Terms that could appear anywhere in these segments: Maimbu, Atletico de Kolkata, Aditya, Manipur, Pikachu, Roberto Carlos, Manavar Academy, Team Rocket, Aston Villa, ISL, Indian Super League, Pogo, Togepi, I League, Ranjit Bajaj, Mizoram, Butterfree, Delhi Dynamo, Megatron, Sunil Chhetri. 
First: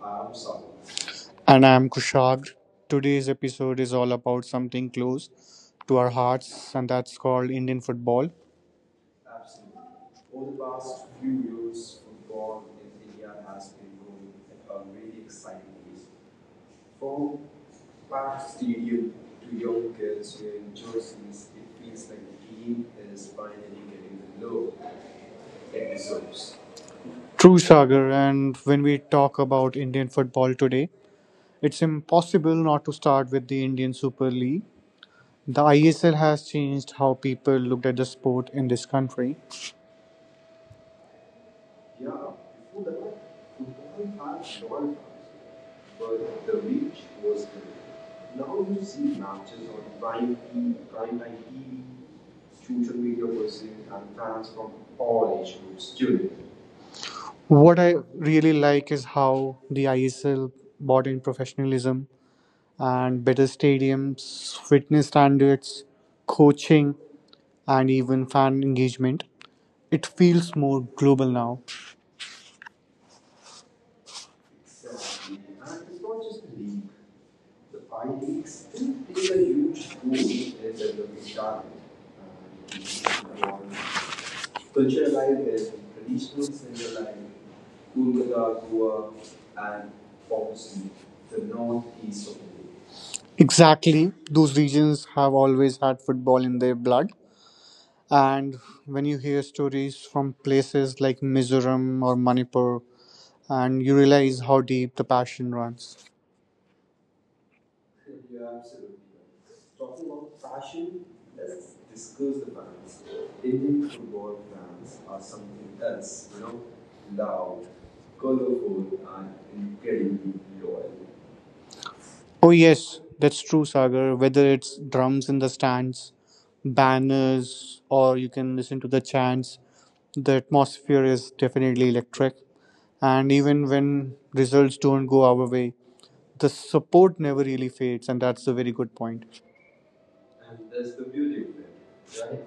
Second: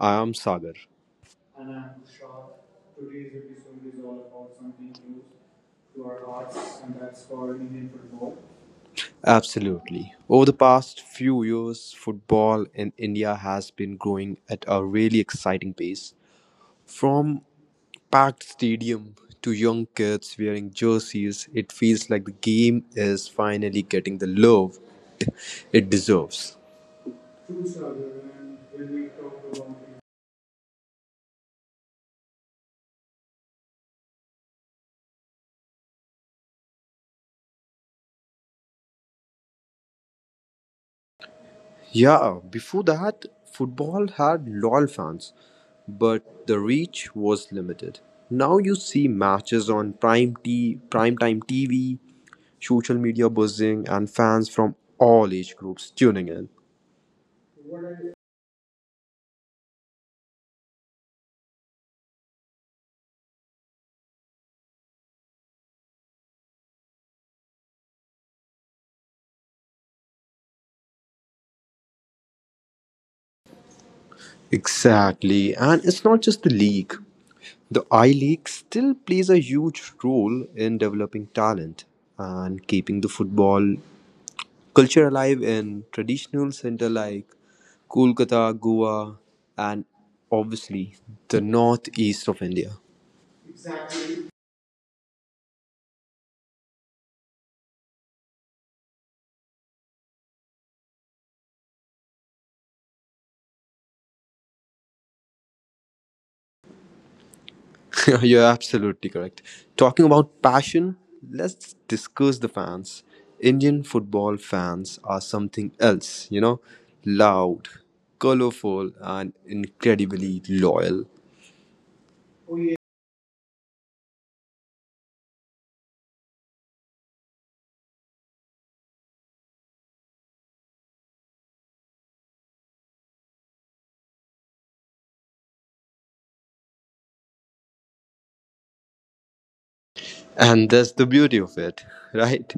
I am Sagar. And And I'm I'm Shah. Kushag. Today's Today's episode episode is is all all about about something something close close to to our our hearts, hearts, and and that's that's called called Indian Indian football. football. Absolutely. Over the past few years, football in India has been growing at a really exciting pace. From packed stadium to young kids wearing jerseys, it feels like the game is finally getting the love it deserves. True, Sagar. And when we talk about Indian football today, it's impossible not to start with the Indian Super League. The ISL has changed how people looked at the sport in this country. Yeah, before that, football had loyal fans, but the reach was limited. Now you see matches on primetime TV, social media buzzing, and fans from all age groups tuning in. What I really like is how the ISL brought in professionalism and better stadiums, fitness standards, coaching, and even fan engagement. It feels more global now. Exactly, and it's not just the league. The I League still plays a huge role in developing talent and keeping the football culture alive in traditional center like Kolkata, Goa, and obviously the northeast of India. Exactly, those regions have always had football in their blood. And when you hear stories from places like Mizoram or Manipur, and you realize how deep the passion runs. You're absolutely correct. Talking about passion, let's discuss the fans. Indian football fans are something else, you know, loud, colorful, and incredibly loyal. Oh, yes, that's true, Sagar. Whether it's drums in the stands, banners, or you can listen to the chants, the atmosphere is definitely electric. And even when results don't go our way, the support never really fades, and that's a very good point. And that's the beauty of it, right?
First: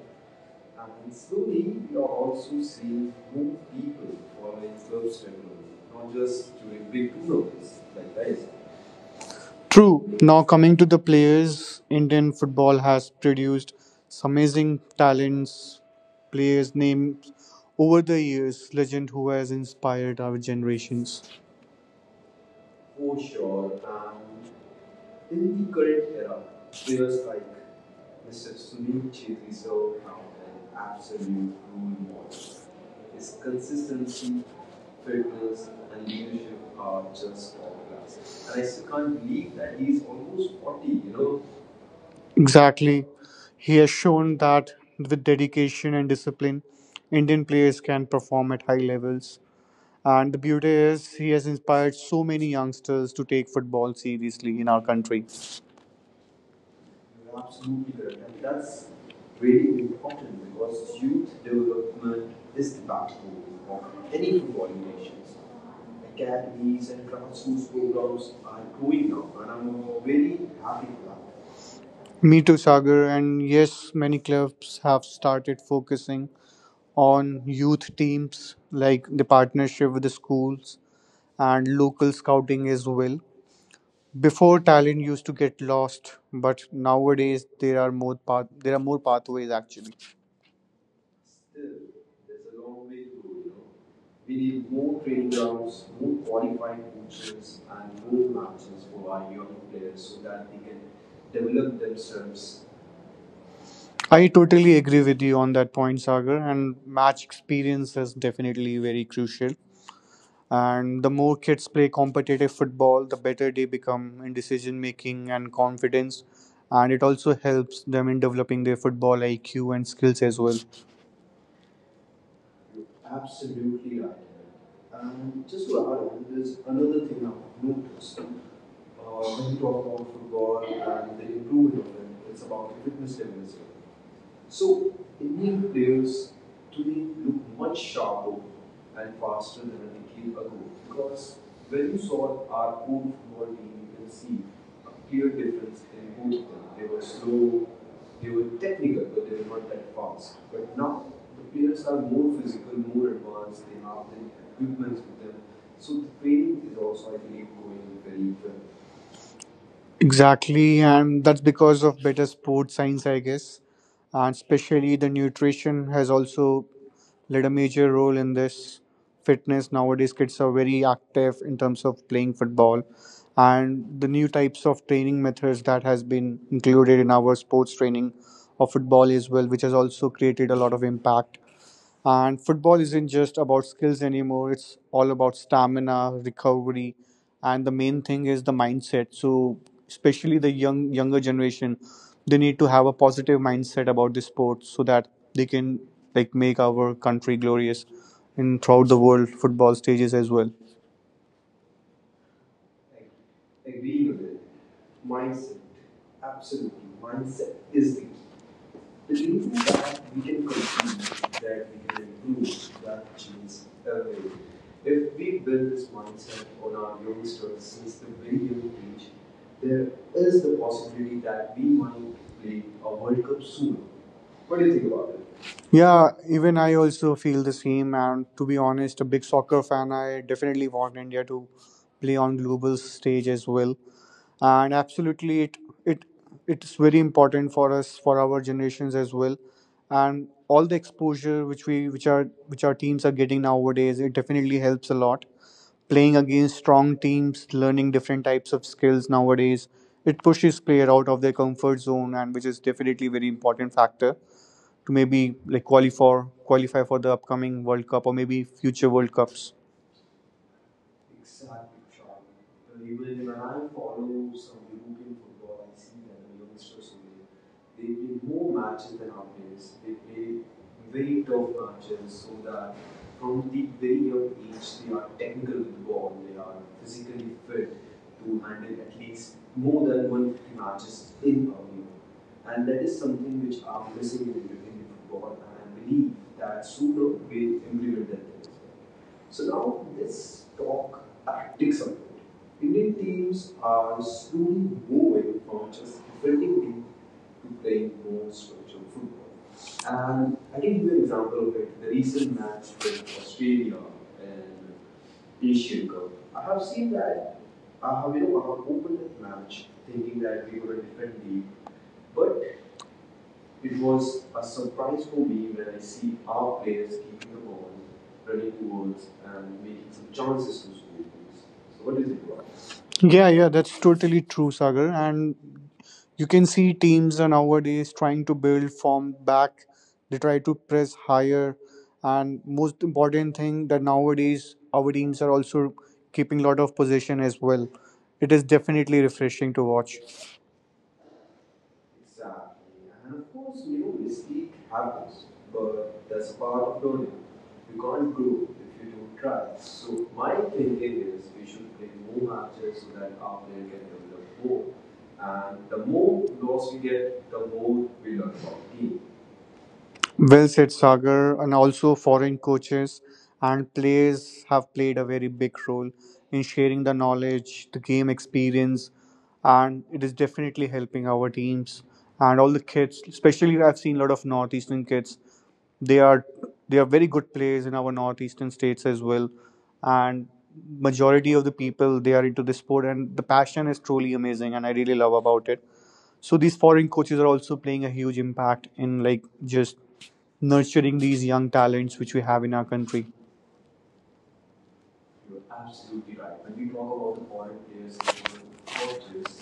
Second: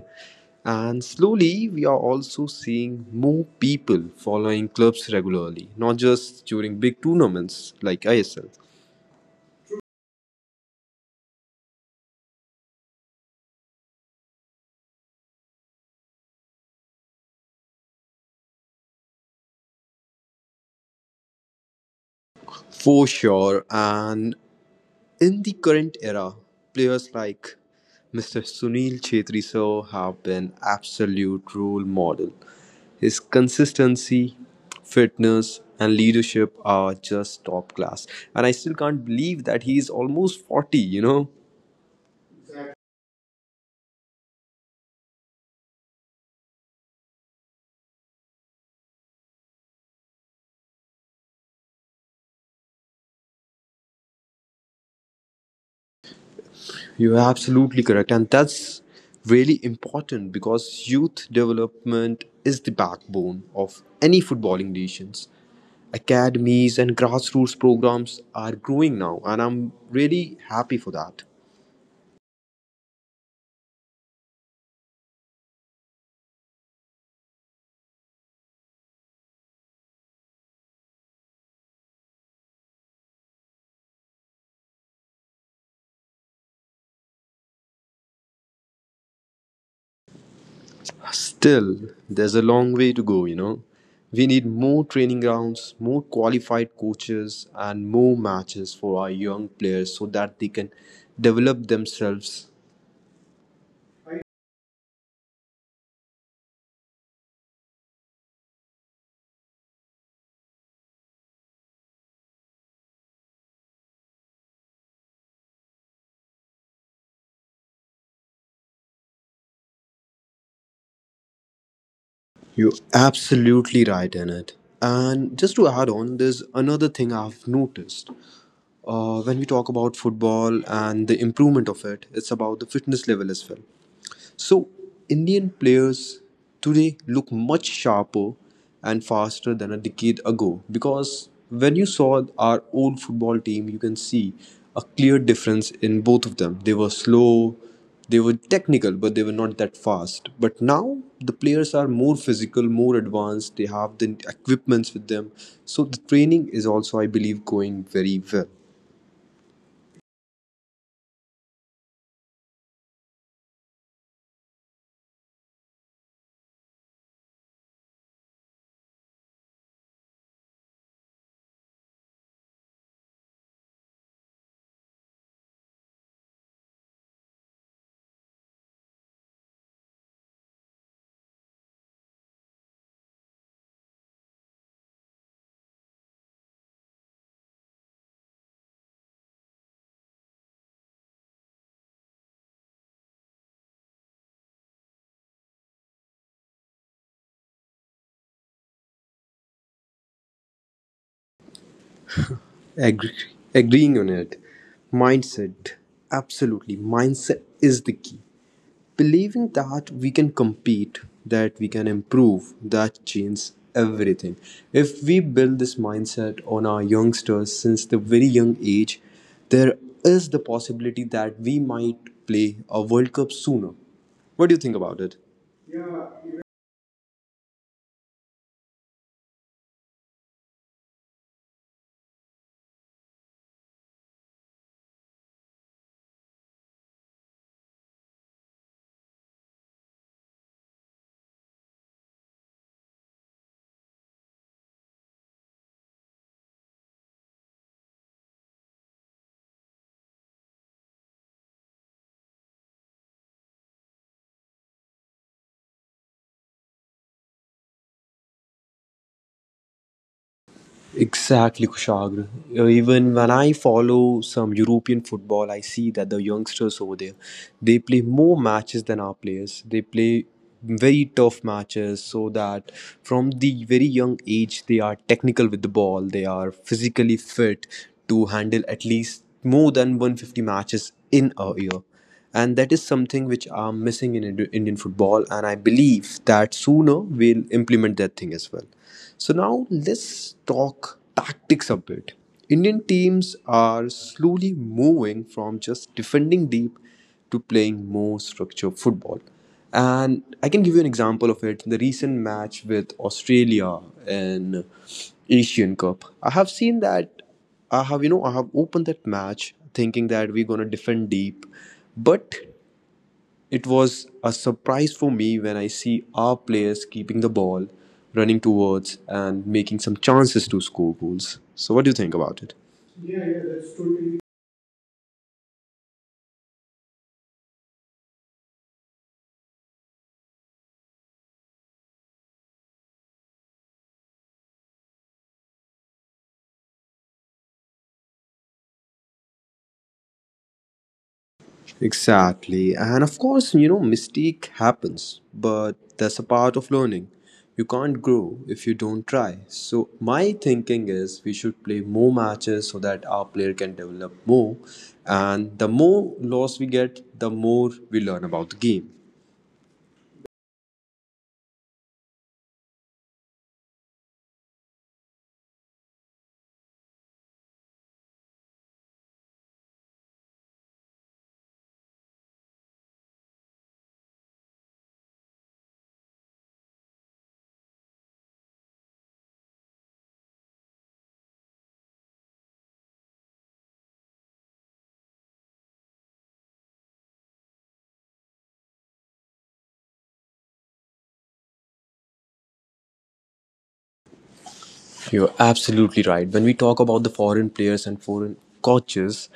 And slowly, we are also seeing more people following clubs regularly, not just during big tournaments like ISL. True. Now, coming to the players, Indian football has produced some amazing talents, players, names over the years, legend who has inspired our generations. For sure, and in the current era, players like Mr. Sunil Chhetri sir have been absolute role model. His consistency, fitness, and leadership are just top class. And I still can't believe that he is almost 40, you know? Exactly. He has shown that with dedication and discipline, Indian players can perform at high levels. And the beauty is, he has inspired so many youngsters to take football seriously in our country. You're absolutely correct. And that's really important because youth development is the backbone of any footballing nations. Academies and grassroots programs are growing now, and I'm really happy for that. Me too, Sagar. And yes, many clubs have started focusing on youth teams, like the partnership with the schools and local scouting as well. Before talent used to get lost, but nowadays there are more pathways actually. Still, there's a long way to go, you know. We need more training grounds, more qualified coaches, and more matches for our young players so that they can develop themselves. I totally agree with you on that point, Sagar, and match experience is definitely very crucial. And the more kids play competitive football, the better they become in decision making and confidence. And it also helps them in developing their football IQ and skills as well. You're absolutely right in it. And just to add on, there's another thing I've noticed. When we talk about football and the improvement of it, it's about the fitness level as well. So, Indian players today look much sharper and faster than a decade ago because when you saw our old football team, you can see a clear difference in both of them. They were slow, they were technical, but they were not that fast. But now the players are more physical, more advanced, they have the equipments with them. So, the training is also, I believe, going very well. Exactly, and that's because of better sports science, I guess. And especially the nutrition has also played a major role in this fitness. Nowadays, kids are very active in terms of playing football, and the new types of training methods that has been included in our sports training of football as well, which has also created a lot of impact. And football isn't just about skills anymore, it's all about stamina, recovery, and the main thing is the mindset. So, especially the younger generation, they need to have a positive mindset about this sport so that they can like make our country glorious in throughout the world football stages as well. Agree, agreeing on it. Mindset. Absolutely. Mindset is the key. Believing that we can compete, that we can improve, that changes everything. If we build this mindset on our youngsters since the very young age, there is the possibility that we might play a World Cup sooner. What do you think about it? Yeah, even I also feel the same. And to be honest, a big soccer fan, I definitely want India to play on global stage as well. And absolutely, it it's very important for us for our generations as well. And all the exposure which our teams are getting nowadays, it definitely helps a lot. Playing against strong teams, learning different types of skills nowadays, it pushes player out of their comfort zone, and which is definitely very important factor to maybe like qualify for the upcoming World Cup or maybe future World Cups. Exactly, Kushagra. Even when I follow some European football, I see that the youngsters over there, they play more matches than our players. They play very tough matches so that from the very young age, they are technical with the ball. They are physically fit to handle at least more than 150 matches in a year, and that is something which are missing in Indian football, and I believe that sooner we'll implement that thing as well. So now let's talk tactics a bit. Indian teams are slowly moving from just defending deep to playing more structured football, and I can give you an example of it. In the recent match with Australia in Asian Cup, I have seen that I have, you know, I have opened that match thinking that we're gonna defend deep, but it was a surprise for me when I see our players keeping the ball, running towards, and making some chances to score goals. So, what do you think about it? Yeah, yeah, that's totally true, Sagar. And you can see teams are nowadays trying to build from back. They try to press higher, and most important thing that nowadays our teams are also keeping lot of possession as well. It is definitely refreshing to watch. Exactly. And of course, you know, mistake happens, but that's a part of learning. You can't grow if you don't try. So, my thinking is we should play more matches so that our player can develop more. And the more loss we get, the more we learn about the game. Well said, Sagar, and also foreign coaches and players have played a very big role in sharing the knowledge, the game experience, and it is definitely helping our teams and all the kids. Especially, I've seen a lot of northeastern kids they are they are very good players in our northeastern states as well, and majority of the people they are into this sport and the passion is truly amazing and I really love about it. So these foreign coaches are also playing a huge impact in like just nurturing these young talents which we have in our country. You're absolutely right. When we talk about the foreign players and foreign coaches,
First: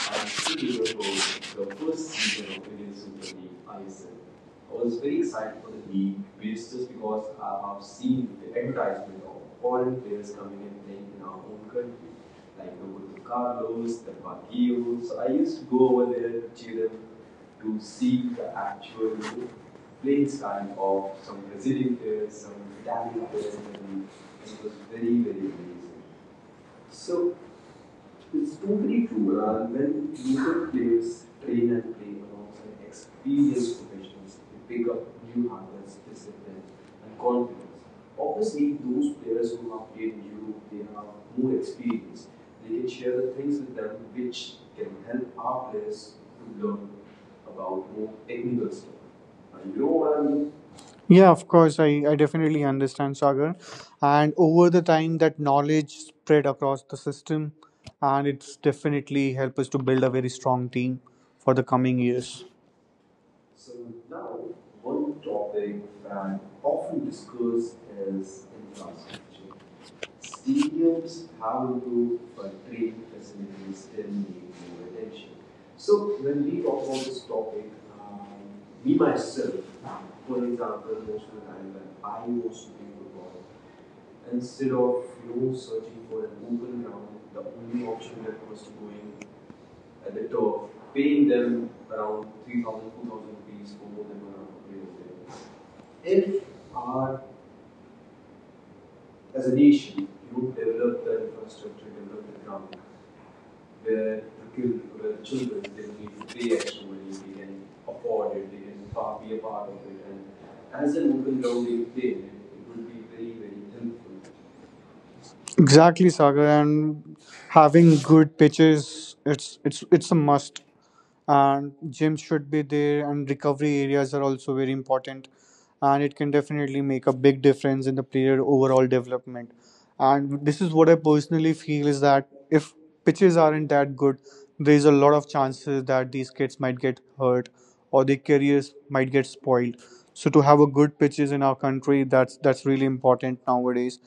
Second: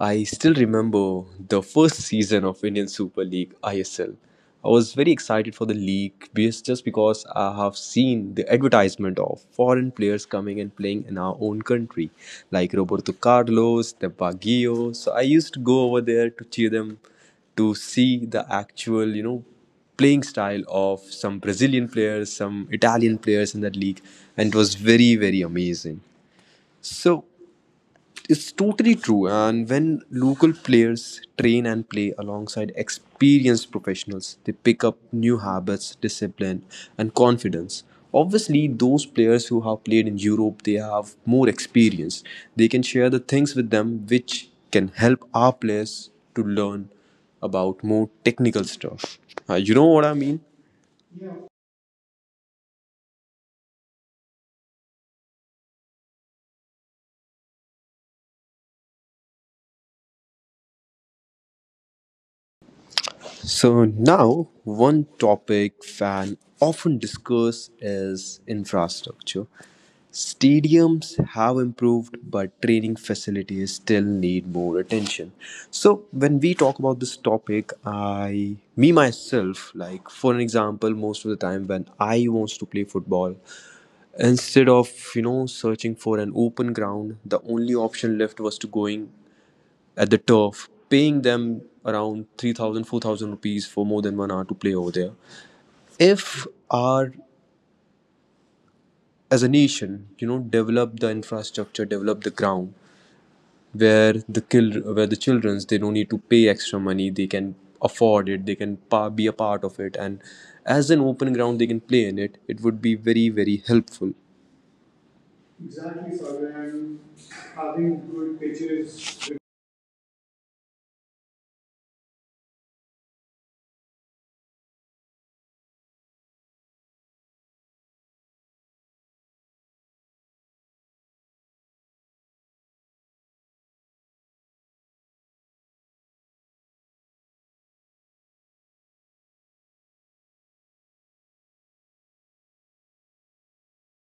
I still remember the first season of Indian Super League ISL. I was very excited for the league because just because I have seen the advertisement of foreign players coming and playing in our own country, like Roberto Carlos, the Baguio. So I used to go over there to cheer them, to see the actual, you know, playing style of some Brazilian players, some Italian players in that league, and it was very, very amazing. So it's totally true. And when local players train and play alongside experienced professionals, they pick up new habits, discipline, and confidence. Obviously, those players who have played in Europe, they have more experience. They can share the things with them which can help our players to learn about more technical stuff. You know what I mean? Yeah, of course, I definitely understand Sagar. And over the time, that knowledge spread across the system, and it's definitely helped us to build a very strong team for the coming years. So now one topic fan often discuss is infrastructure. Stadiums have improved, but training facilities still need more attention. So when we talk about this topic, I me myself, like for an example, most of the time when I wants to play football, instead of you know searching for an open ground, the only option left was to going at the turf, paying them around 3,000, 4,000 rupees for more than 1 hour to play over there. If our, as a nation, you know, develop the infrastructure, develop the ground where the childrens they don't need to pay extra money, they can afford it, they can be a part of it, and as an open ground they can play in it. It would be very very helpful. Exactly, Exactly, Sagar, sir. And and having having good good pitches, pitches. it's a must. And gyms should be there, and recovery areas are also very important, and it can definitely make a big difference in the player overall development. And this is what I personally feel is that if pitches aren't that good, there is a lot of chances that these kids might get hurt or their careers might get spoiled. So to have a good pitches in our country, that's really important nowadays.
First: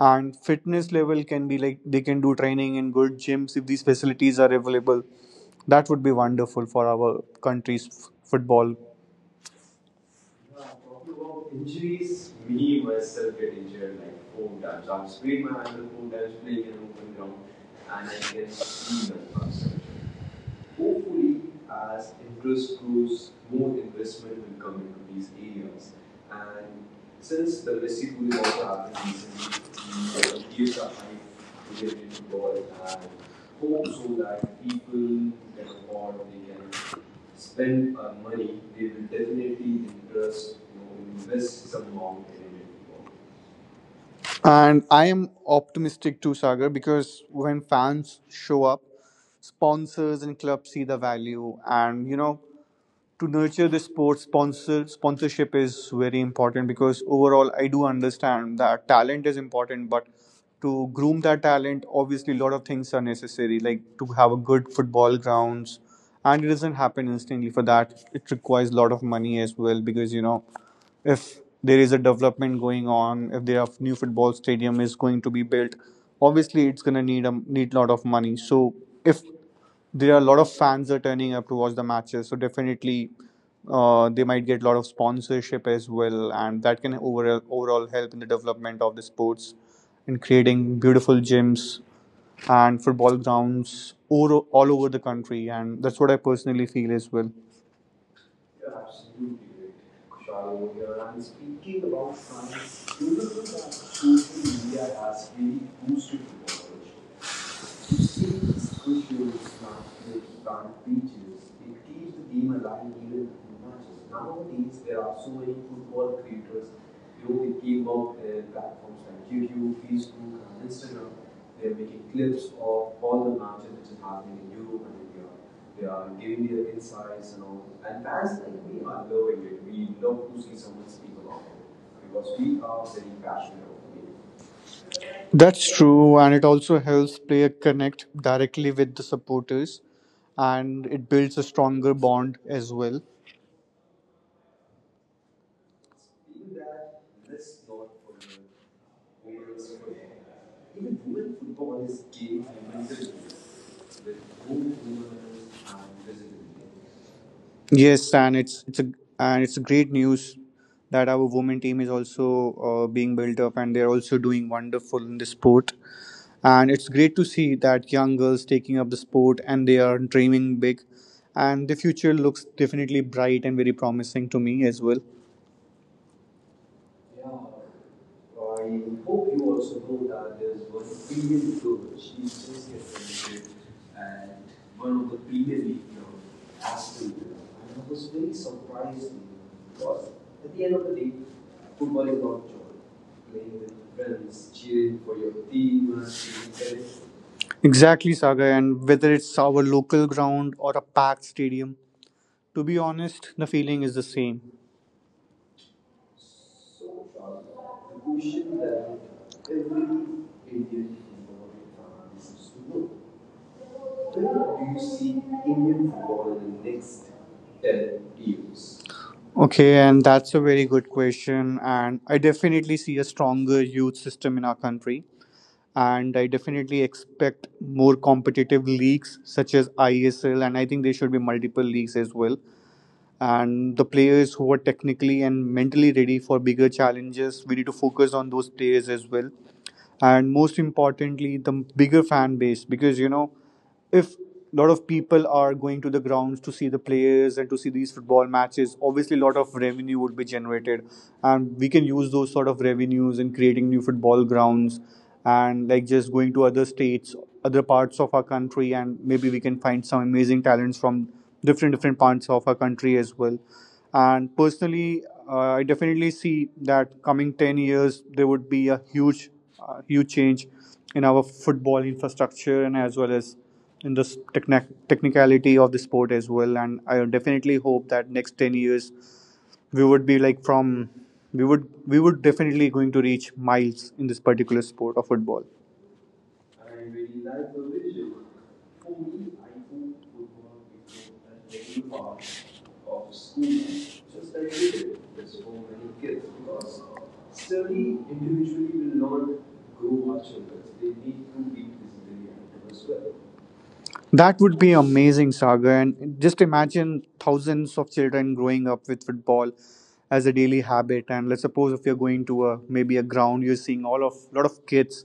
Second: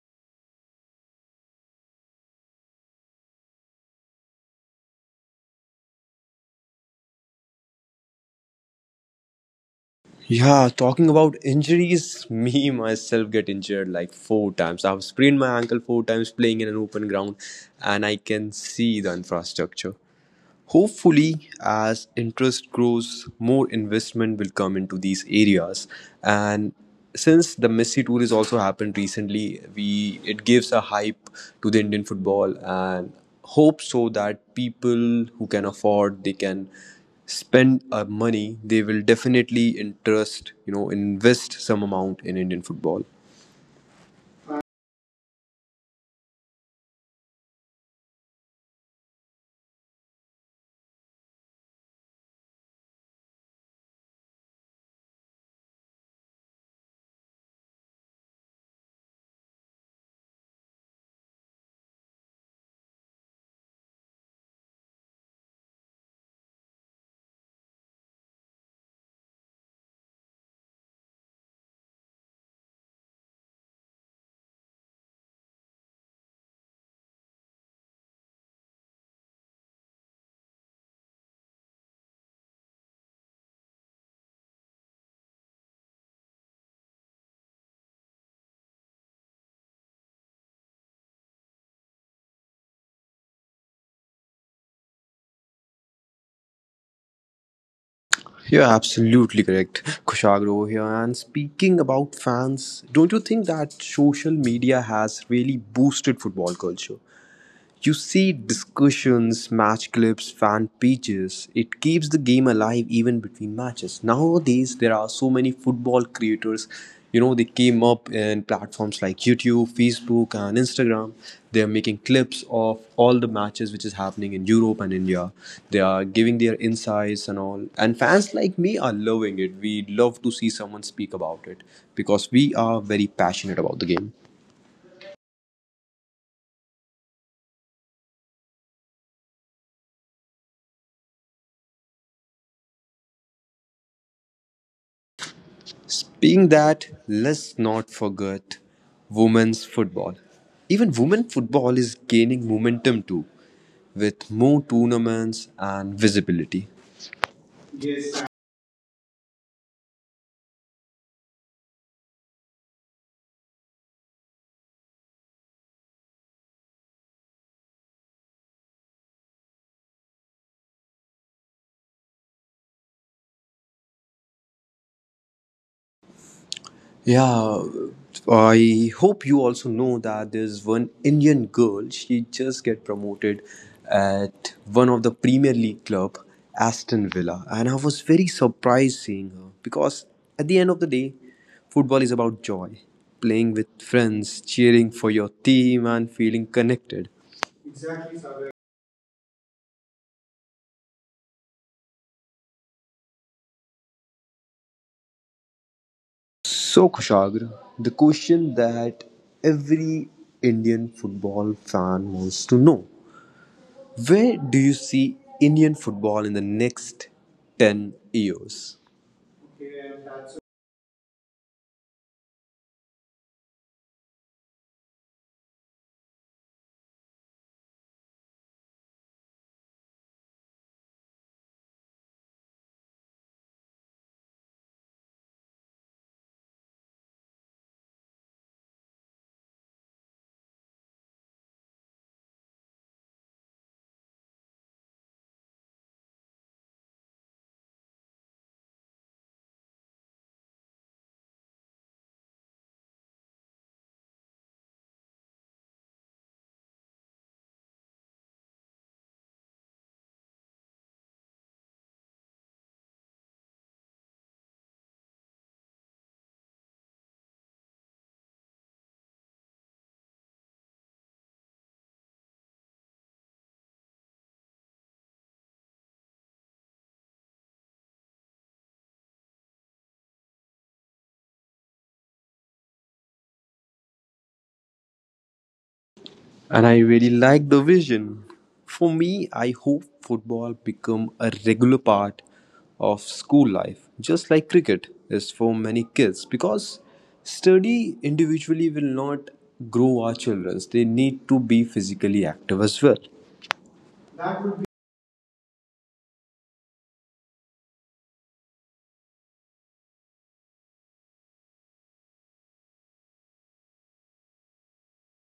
And fitness level can be like they can do training in good gyms if these facilities are available. That would be wonderful for our country's football. Yeah, talking about injuries, me myself get injured like 4 times. I've sprained my ankle 4 times playing in an open ground, and I can see the infrastructure. Hopefully, as interest grows, more investment will come into these areas. And since the Messi tour has also happened recently, we it gives a hype to the Indian football and hope so that people who can afford they can spend money. They will definitely interest you know invest some amount in Indian football. And I am optimistic too, Sagar, because when fans show up, sponsors and clubs see the value, and you know to nurture the sports sponsorship is very important because overall I do understand that talent is important, but to groom that talent, obviously a lot of things are necessary, like to have a good football grounds, and it doesn't happen instantly. For that, it requires a lot of money as well because you know if there is a development going on, if there are new football stadium is going to be built, obviously it's gonna need lot of money. So if there are a lot of fans are turning up to watch the matches, so definitely they might get a lot of sponsorship as well, and that can overall help in the development of the sports in creating beautiful gyms and football grounds all over the country, and that's what I personally feel as well. You're absolutely correct, Kushagra over here. And speaking about fans, don't you think that social media has really boosted football culture? You see discussions, match clips, fan pages. It keeps the game alive even between matches. Nowadays, there are so many football creators. You know, they came up in platforms like YouTube, Facebook, and Instagram. They are making clips of all the matches which is happening in Europe and India. They are giving their insights and all. And fans like me are loving it. We love to see someone speak about it because we are very passionate about the game. That's true, and it also helps player connect directly with the supporters, and it builds a stronger bond as well. Being that, let's not forget women's football. Even women football is gaining momentum too, with more tournaments and visibility. Yes, and it's a great news that our women team is also being built up and they're also doing wonderful in the sport. And it's great to see that young girls taking up the sport and they are dreaming big. And the future looks definitely bright and very promising to me as well. Yeah, I hope you also know that there's one Indian girl. She just get promoted at one of the Premier League club, Aston Villa, and I was very surprised seeing her because at the end of the day, football is about joy, playing with friends, cheering for your team, and feeling connected. So, Exactly, Saga. And whether it's our local ground or a packed stadium, to be honest, the feeling is the same. Kushagra, the question that every Indian football fan wants to know. Where do you see Indian football in the next 10 years? Okay, and that's a very good question. And I definitely see a stronger youth system in our country. And I definitely expect more competitive leagues such as ISL, and I think there should be multiple leagues as well. And the players who are technically and mentally ready for bigger challenges, we need to focus on those players as well and most importantly the bigger fan base because you know if a lot of people are going to the grounds to see the players and to see these football matches obviously a lot of revenue would be generated and we can use those sort of revenues in creating new football grounds and like just going to other states other parts of our country and maybe we can find some amazing talents from different parts of our country as well and personally I definitely see that coming 10 years there would be a huge change in our football infrastructure and as well as in the technicality of the sport as well. And I definitely hope that next 10 years we would be like from we would definitely going to reach miles in this particular sport of football. And I really like the vision. For me, I hope football become a regular part of school life, just like cricket is for many kids because study individually will not grow our children. They need to be physically active as well. That would be amazing, Saga. And just imagine thousands of children growing up with football as a daily habit. And let's suppose if you're going to a maybe a ground, you're seeing all of lot of kids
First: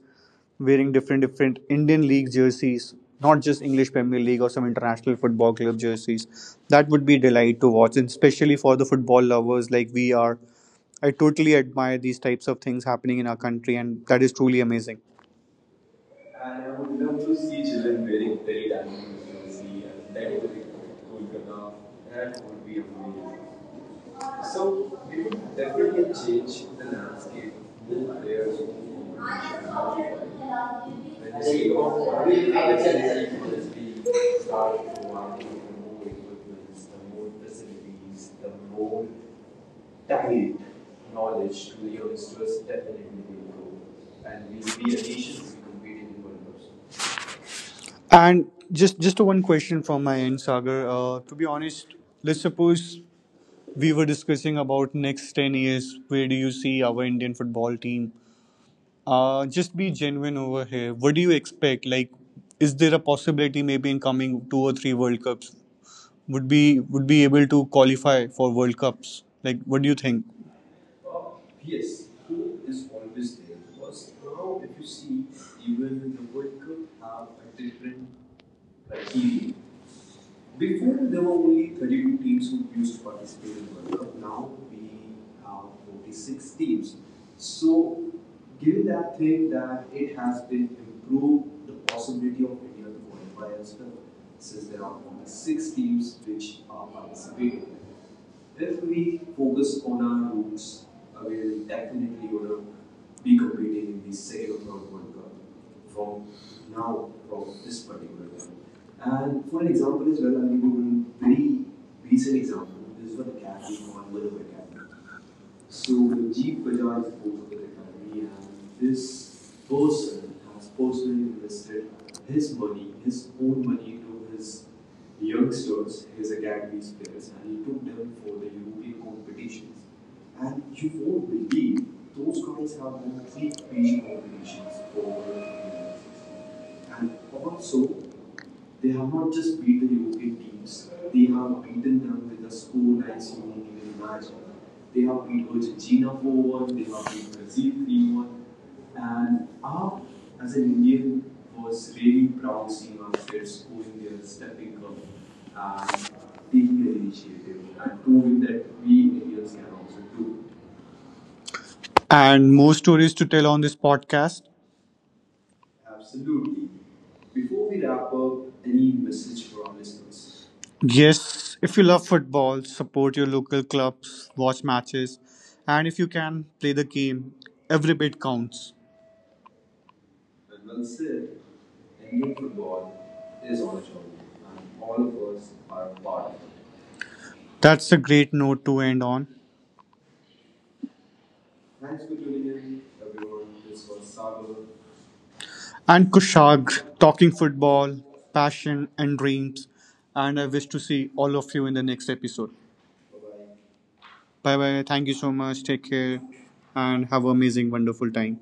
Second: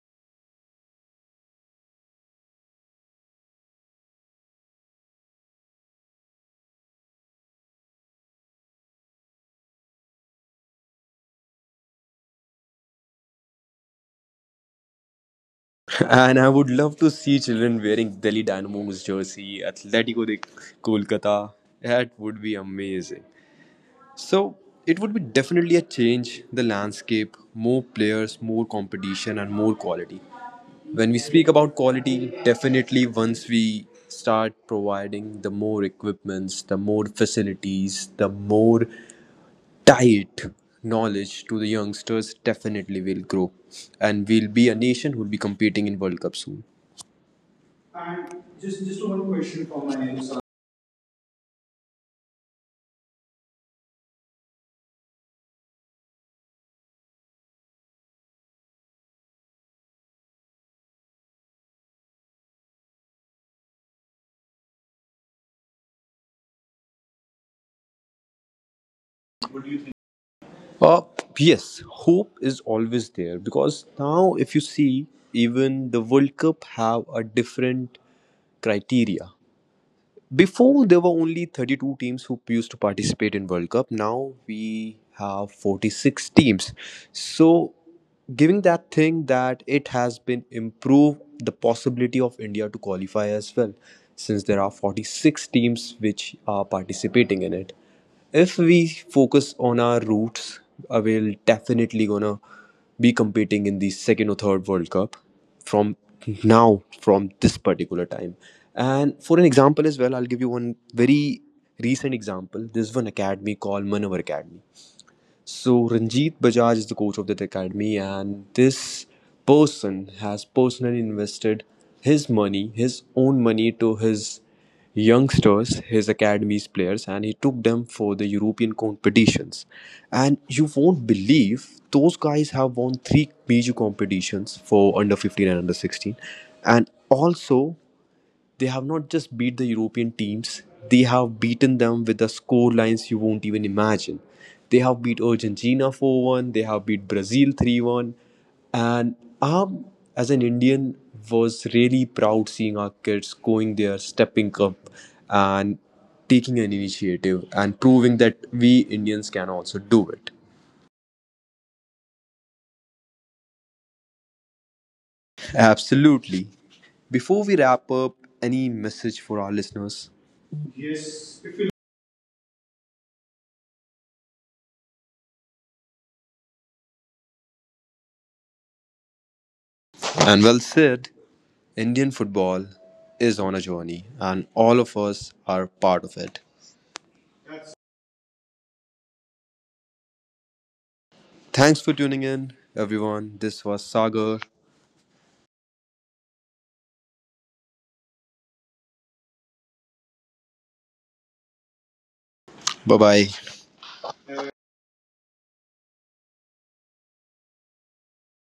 wearing different Indian league jerseys, not just English Premier League or some international football club jerseys. That would be a delight to watch, and especially for the football lovers like we are. I totally admire these types of things happening in our country, and that is truly amazing. And I would love to see children wearing Delhi Dynamo's jersey, Atletico de Kolkata. That would be amazing. So it would be definitely a change the landscape, more players, more competition, and more quality. When we speak about quality, definitely once we start providing the more equipments, the more facilities, the more diet knowledge to the youngsters, definitely will grow, and we'll be a nation who'll be competing in World Cup soon. And And just just just one one question question for from my my end. end, Sir. Sagar. To be honest, let's suppose we were discussing about next 10 years. Where do you see our Indian football team? Just be genuine over here. What do you expect? Like, is there a possibility maybe in coming two or three World Cups would be able to qualify for World Cups? Like, what do you think? Uh, yes, hope is always there because now, if you see, even the World Cup have a different criteria. Before there were only 32 teams who used to participate in World Cup. Now we have 46 teams. So giving that thing that it has been improved the possibility of India to qualify as well, since there are 46 teams which are participating in it, if we focus on our roots, we'll definitely gonna be competing in the second or third World Cup from now, from this particular time. And for an example as well, I'll give you one very recent example. There's one academy called Manavar Academy. So Ranjit Bajaj is the coach of that academy, and this person has personally invested his money, his own money, to his youngsters, his academy's players, and he took them for the European competitions. And you won't believe those guys have won three major competitions for under 15 and under 16, and also they have not just beat the European teams, they have beaten them with the score lines you won't even imagine. They have beat Argentina 4-1, they have beat Brazil 3-1. And I, as an Indian, was really proud seeing our kids going there, stepping up, and taking an initiative and proving that we Indians can also do it. And more stories to tell on this podcast. Absolutely. Before we wrap up, any message for our listeners? Yes, And if you love football, support your local clubs, watch matches, and if you can, play the game. Every bit counts. well said. Indian football is on a journey, and all of us are part of it. That's a great note to end on. Thanks for tuning in, everyone. This was Sagar. And Kushag, talking football, passion, and dreams. And I wish to see all of you in the next episode. Bye bye. Bye bye. Thank you so much. Take care and have an amazing, wonderful time.